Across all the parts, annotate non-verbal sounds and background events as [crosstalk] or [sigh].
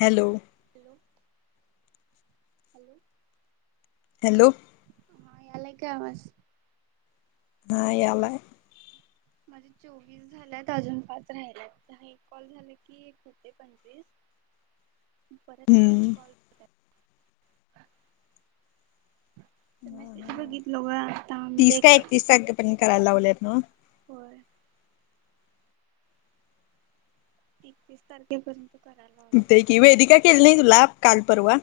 Hello. Hello hello. Hello. हा यालाय का आवाज? हां यालाय. माझे चोवीस झाल्यात, अजून पाच राहिल्यात, हा एक कॉल झाला की एक होते पंचवीस. परत तीस हम्म कॉल होतात. मॅसेज बागितलो ग आता म्हणजे पण करायला लावलेत नव? होय. एकतीस तारखेपर्यंत कराय लाव हुतय की, वेदिका केली नाही तुला काल परवा?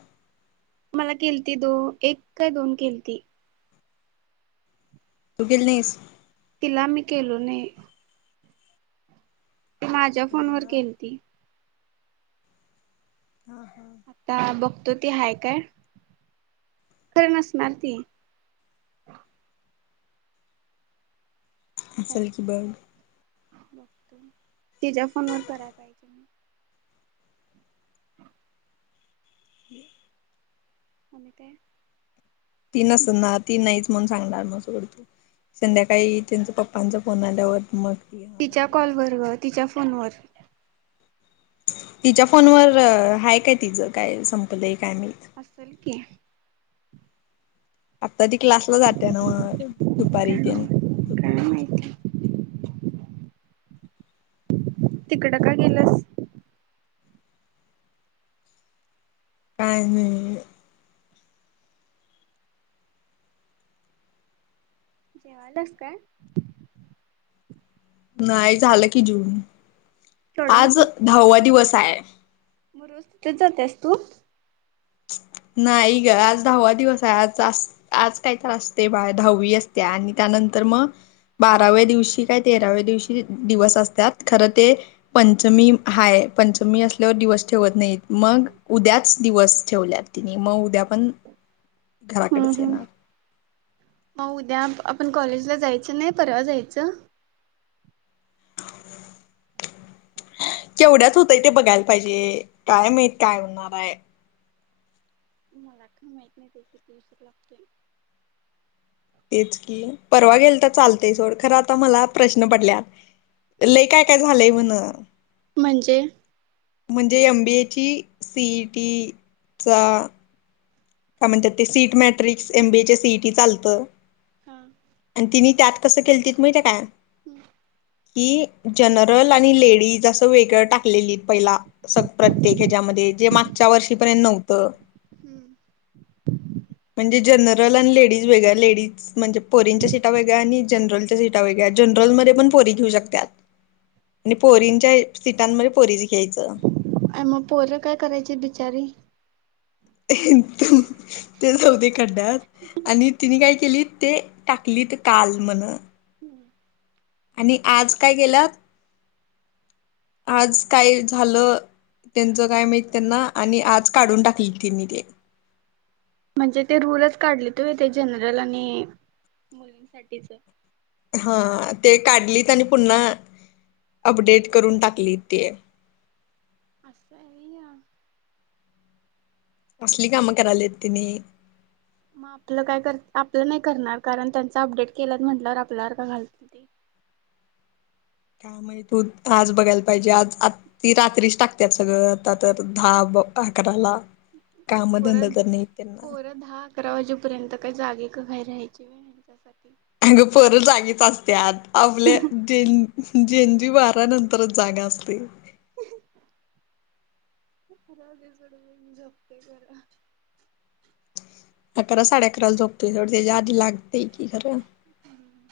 मला केलती दो एक काय दोन केलती. तु गेली नाहीस? तिला मी केलो नाही. ती माझ्या फोन वर केलती. हां हां. आता बघतो ती हाय काय, खर नसणार ती. काय असल की बघ. बघतो, तिच्या फोनवर कराय पाहिजे म. [inaudible] [inaudible] आणि काय? ती नस ना ती नाहीच म्हणून सांगणार म सोड तू. संध्याकाळी त्यांच पप्पांचा फोन आल्यावर मग ती तिच्या कॉल म्हणते वर ग, तिच्या फोनवर. तिच्या फोनवर हाय काय तिचं काय, संपलंय काय माहित. असल की. आत्ता ती क्लासला जात्या नव, काय दुपारी तेन, काय दुपारी माहिती तिकडं का गेल्यास? काही नाही. जेवाल्यास काय? नाय झाल की जेऊन, केवढ्या आज दहावा दिवस हाय. म रोज तिथेच जात्यास तू? नाही ग, आज दहावा दिवस हाय आज आस आज काय तर असते बाळ दहावी असत्या, आणि त्या नंतर मग बाराव्या दिवशी काय तेराव्या दिवशी दिवस असत्यात खरं ते पंचमी हाय, पंचमी असल्यावर दिवस ठेवत नाहीत मग उद्याच दिवस ठेवल्यात तिनी, मग उद्या पण हम्म घराकडेच हम्म. येणार मग उद्या आपण कॉलेजला जायचं नाही? परवा जायचं? [inaudible] केवढ्याच हुतय ते बघायला पाहिजे काय माहित काय होणार आहे. मला काय माहीत नाही ते की उशीर लागतंय. तेच की परवा गेलं तर चालतंय सोड, खरं आता मला प्रश्न पडल्यात. लई काय काय झालंय म्हणं. म्हणजे? म्हणजे एम बी ए ची सी ई टी चा. काय म्हणतात ते seat matrix M B A ची सी ई टी चालतं. हां. आणि तिन्ही त्यात कसं केलीतीत माहितेय का? हम्म. की जनरल आणि लेडीज असं वेगळं टाकलेलीत. पहिला स प्रत्येक ह्याच्यामध्ये जे मागच्या वर्षीपर्यंत नव्हतं. हम्म. म्हणजे जनरल आणि लेडीज वेगळ्या लेडीज. म्हणजे पोरींच्या सीटा वेगळ्या आणि जनरलच्या सीटा वेगळ्या जनरलमध्ये पण पोरी घेऊ शकत्यात. आणि पोरींच्या सीटांमध्ये पोरीच घ्यायचं. अय मग पोरं काय करायची बिचारी? ते जाऊदे खड्डयात आणि तिनी काय केलीत ते टाकलीत काल म्हणं. हम्म. आणि आज काय केल्यात आज काय झालं त्याचं काय माहित त्यांना आणि आज काढून टाकलीत त्यांनी ते. म्हणजे ते रूलच काढलीत होय ते जनरल आणि मुलींसाठीचं? हां ते काढलीत आणि पुन्हा अपडेट करून टाकलीत ते. असं हाय होय हे. असली काम करायल्यात त्यांनी. मग आपलं काय कर आपलं नाही करणार कारण त्यांचं अपडेट केल्यात म्हटल्यावर आपल्यावर का घालतील ते? काय माहित उद आज बघायला पाहिजेत आज आ ती रात्रीच टाकत्यात सगळं आत्ता तर दहा ब अकराला. तर कामंधंद पोरं तर नाहीत त्यांना. पोरं दहा अकरा वाजेपर्यंत काही जागी [unintelligible] राहायची वेळ ह्यांच्यासाठी? अगं पोरं जागीच असत्यात आपले [unintelligible] जेंजी बारा नंतरच जागं असतंय. [inaudible] राहुदे सोड बाई मी झोपते जरा. अकरा साडेअकराला झोपते सोड त्याच्या आधी लागतंय की खरं. हम्म,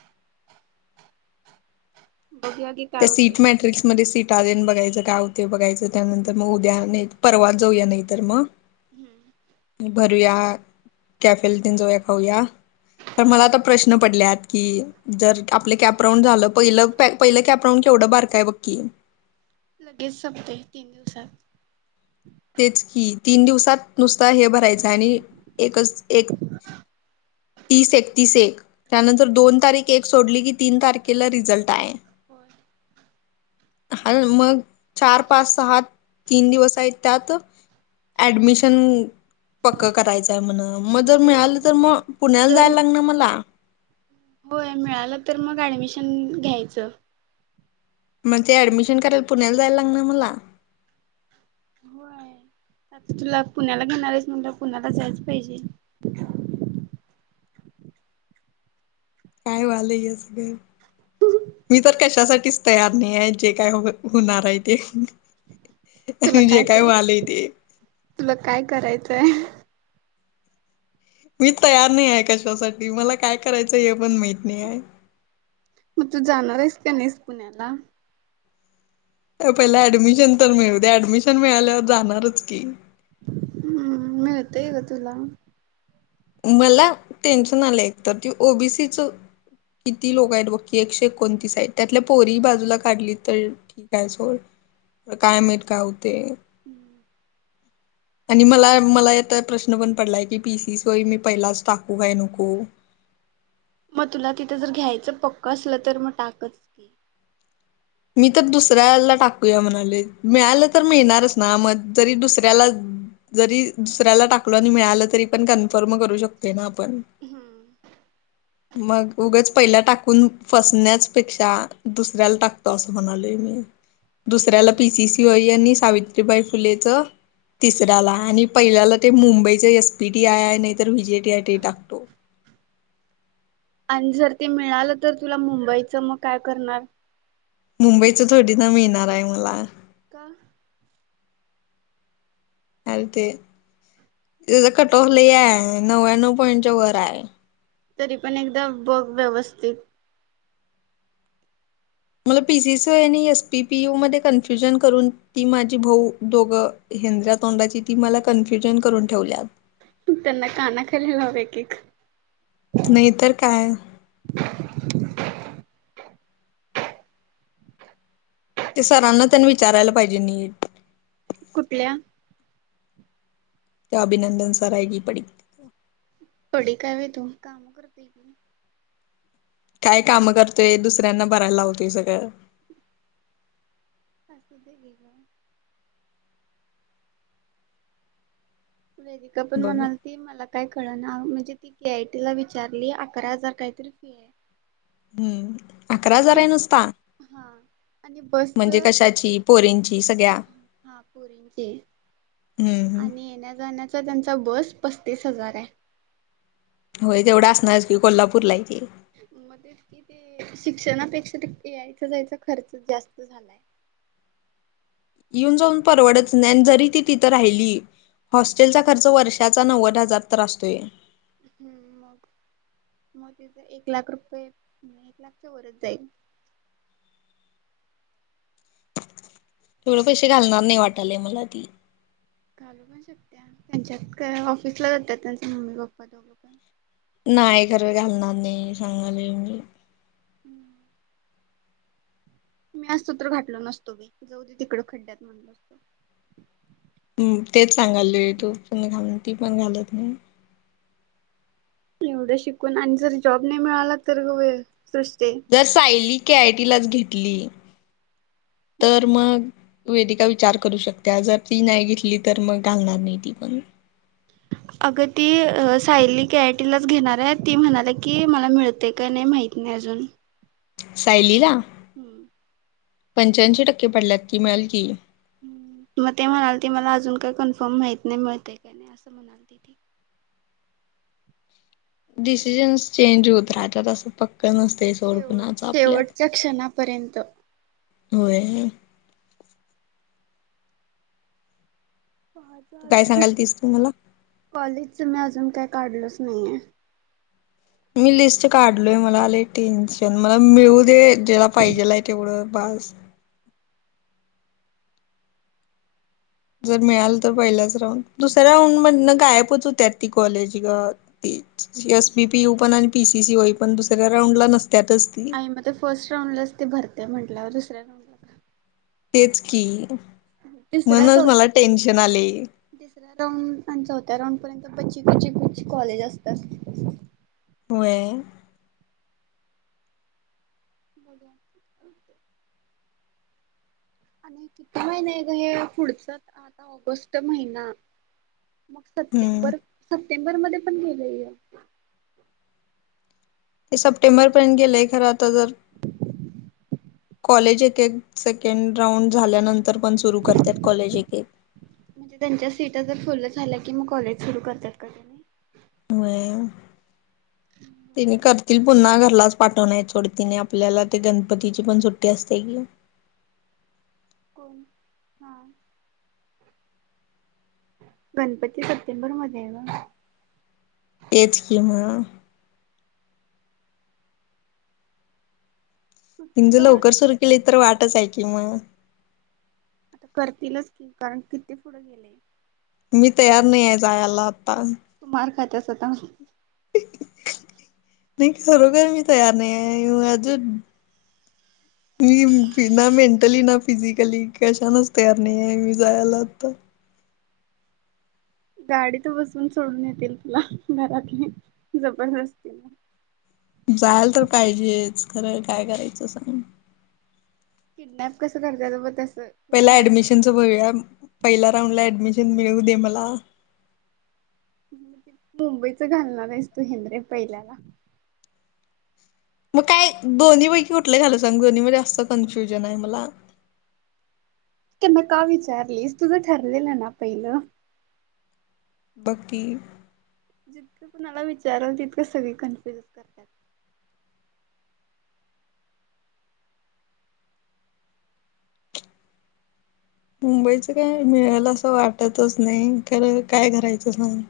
बघूया घे त्या सीट मॅट्रिक्समध्ये सीट [unintelligible] बघायचं काय होतंय बघायचं, त्यानंतर मग उद्या नाही परवाच जाऊया नाही तर मग. हम्म. भरूया, कॅफेल तेन जाऊया खाऊया हा [unintelligible] प्रश्न पडल्यात की जर आपलं कॅपराऊंड झालं पहिलं [unintelligible] पहिलं कॅपराऊंड केवढं बारकय बघ की. लगेच संपतोय तीन दिवसात. तेच की तीन दिवसात नुसता हे भराय चा आणि एकच तीस, एकतीस, एक त्यानंतर दोन तारीख एक सोडली की तीन तारखेला रिझल्ट आहे. होय. हाल मग चार, पाच, सहा तीन दिवस आहेत त्यात ॲडमिशन पक्क करायचंय म्हणं मग जर म्हणजे मिळाले तर म म्हणजे पुण्याला जर जाय लागणार मला. होय मिळालं तर मग ऍडमिशन घ्यायचं. मग ते ऍडमिशन करायला पुण्याला जाय लागणार मला. होय आता तुला पुण्याला घेणार आहेच म्हणल्यावर पुण्याला जायच पाहिजे. काय वालं या सगळं? मी तर कशासाठीच तयार नाही आहे जे काय होव होणार आहे ते. तुला आणि जे काय व्हालंय कळे ते तुला काय करायचंय? मी तयार नाही आहे कशासाठी मला काय करायचं हे पण माहित नाही आहे. म तू जाणार आहेस का नाहीस पुण्याला. पहिला ऍडमिशन तर मिळू ऍडमिशन मिळाल्यावर जाणारच की. हम्म मिळतय गं तुला. मला टेन्शन आलं एकतर ते ओ बी सी चा किती लोकं आहेत बघ की एकशे एकोणतीस साईड त्यातल्या पोरी बाजूला काढली तर ठीक आहे सोड काय माहीत काय होते. हम्म. आणि मला मला या तय प्रश्न पण पडलाय की पी सीस तो ही मी पहिलाच टाकू काय नको. मग तुला तिथं जर घ्यायचं पक्क असलं तर म टाकच की. मी तर दुसऱ्याला टाकूया म्हणाले मिळालं तर मिळणारच ना म जरी दुसऱ्याला जरी दुसऱ्याला टाकलो आणि मिळालं तरी पण कन्फर्म करू शकते ना आ पण मग उगच पहिला टाकून फसण्याच पेक्षा दुसऱ्याला टाकतो असं म्हणालोय मी दुसऱ्याला पी सी सी ती वय यांनी सावित्रीबाई फुलेचं तिसऱ्याला आणि पहिल्याला ते मुंबईचे एस पी टी आय आहे नाही तर वि जे टी आय ते टाकतो. आणि जर ते मिळालं तर तुला मुंबईच मग काय करणार? मुंबईचा थोडी ना मिळणार आहे मला. का अर ते तेजा कटऑफ लय आहे नव्याण्णव पॉइंटच्या वर आहे. तरी पण एकदा बघ व्यवस्थित. मला पी सी सी आणि एस पी पी यू मध्ये कन्फ्युजन करून ती माझी भाऊ दोघं हिंद्रया तोंडाची ती मला कन्फ्युजन करून ठेवल्या. त्यांना काना खाली लाव एक एक. नाही तर काय. ते सरांना तेन विचारायला पाहिजे नीट. कुठल्या त्या अभिनंदन सर आहे गी पडी. पडी काय वय तू कामं करतेय ती काय काम करतोय दुसऱ्यांना भरायला लावतोय सगळं. असुदे घे गं. वेधिका पण बघ म्हणाल ती मला काय कळ ना म्हणजे, ती के आय टीला विचारली अकरा हजार काहीतरी फी आहे. हम्म. अकरा हजार आणि आहे नुसता हां आणि, म्हणजे बसं कशाची पोरींची सगळ्या हा पोरींचे. हम्म आणि येण्या जाण्याचा त्यांचा, बस पस्तीस हजार हाय. होय तेवढं असणार की, कोल्हापूरलाय ती. मग तेच की ते, शिक्षणापेक्षा ते याय जायचा खर्च जास्त झालायं. येऊन जाऊन परवडत नाही, जरी ती तिथं राहिली. हॉस्टेलचा खर्च वर्षाचा नव्वद हजार तर असतोय. हम्म मग मग तिथं एक लाख रुपये, एक लाखच्या वरच जाईल. तेवढं पैसे घालणार नाही वाटालय मला ती. घालू पण शकत्या, तेच्यात काय ऑफिसला जात्यात त्यांच मम्मी पप्पा दोघं पण. नाही खर घालणार नाही, सांगालोय मी. हम्म. मी असतो तर घातलो नसतो बाई, जावू दे तिकडं खड्ड्यात म्हणल असतो. हम तेच सांगालोय तू पण [unintelligible] नको, ती पण घालत नाही. एवढं शिकून आणि, जर जॉब नाही मिळाला तर गं बाई सृष्टे. जर सायली के आय टी लाच घेतली. तर मग, वेदिका विचार करू शकत्या, जर ती नाही घेतली तर मग घालणार नाही ती पण. [inaudible] अगं ती सायली के आय टीलाच घेणार आहे. ती म्हणाली की मला मिळतंय काय नाही माहीत नाही अजून. सायलीला. हम्म. पंच्याऐंशी टक्के पडल्यात, की मिळलं की. हम्म मग ते म्हणाल ती मला अजून काही कन्फर्म माहित नाही, मिळतंय काय नाही असं म्हणालती ती. डिसिजन्स चेंज होत राहतात, असं पक्कं नस शेवट शेवटच्या क्षणापर्यंत. होय. माझं आलं काय नाही, सांगाल तीस तू मला कॉलेजच मी अजून काय काढलोच नाहीये. मी लिस्ट काढलोय मला आले टेन्शन, मला मिळू दे ज्याला पाहिजेला आहे तेवढं बास. जर मिळाल तर पहिल्याच राऊंड, दुसऱ्या राऊंड मधन गायबच होत्या ती कॉलेज गं. तेचं एस बी पी यू पण आणि पी सी सी होई पण दुसऱ्या राऊंड ला नसत्यातच ती. आई मग फर्स्ट राऊंडलाच ते भरत्या. म्हटल्यावर दुसऱ्या राऊं तेच की, तिसरा म्हणूनच मला चौथा टेन्शन आले. तिसऱ्या राऊंड आणि चौथ्या राऊंड पर्यंत बच्ची कुची कुची काॅलेज असतात. व्हयं. बघुया. आणि किती महिने आहे गं, हे पुढचा आता ऑगस्ट महिना. मग हम्म सप्टेंबर, सप्टेंबर मध्ये पण गेलंय हे. ते सप्टेंबर पर्यंत गेलंय खरं आता तर. [inaudible] कॉलेज एक एक सेकेंड राऊंड झाल्यानंतर, पण सुरू करत्यात कॉलेज एक एक. म्हणजे त्यांच्या सीटा जर फुल झाल्या की, मग कॉलेज सुरू करत्यात काय तेनी. व्हय. [inaudible] तिने करतील पुन्हा घरलाच पाठवणा हायत सोड तिने आपल्याला, ते गणपतीची पण सुट्टी असते कि कोण? हा. गणपती सप्टेंबर मध्ये ग. तेच कि‌ म. तिनी ज तुला लवकर सुरू केली तर वाटच आहे की म. आता करतीलच की, कारण किती पुढं गेलय. मी तयार नाही हाय जायाला [unintelligible] तू मार खात्यास आता. मी खरोखर मी तयार नाहीये, माझ [inaudible] मी मी ना मेंटली ना फिजिकली कशानच तयार नाही हाय मी जायला आता. गाडीत बसून सोडून येतील तुला, घरातली, जबरदस्तीन. जायल तर पाहिजेच, खरं काय करायचं सांग? किडनॅप कसं करत्यात ब तसं. तुला पहिला ऍडमिशनच बघुया, पहिल्या राऊंड ला ऍडमिशन मिळू दे मला. मुंबईच घालणार आहेस तू हेंद्र्या पहिल्याला. मग काय दोन्ही पैकी कुठलं घालू सांग, दोन्ही मध्ये असं कन्फ्युजन आहे मला. त्यांना का विचारलीस? तुझं ठरलेलं ना पहिलं. बग की. जितकं कुणाला विचाराल तितकं सगळी कन्फ्युज करत्यात. मुंबईच काय मिळल असं वाटतच नाही, खरं काय करायचं सांग?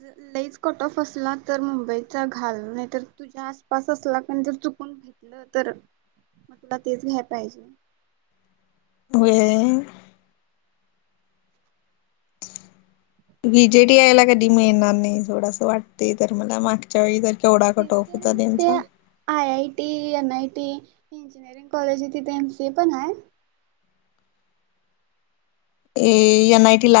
ज लईच कट ऑफ असला तर मुंबईचा घाल, नाहीतर तुझ्या आसपास असला कनी जर चुकून घातलं तर म तुला तेच घ्याय पाहिजे. होय. [unintelligible] [inaudible] वि जे टी आय ला कधी मिळणार नाही सोड अस वाटत तर मला, माग च्या वेळी तर केवढा ते कट ऑफ तर होता ते त्यांचा. I I T, N I T, engineering college आहे तिथे एम सी ए पण हाय? ए एन आय टी ला?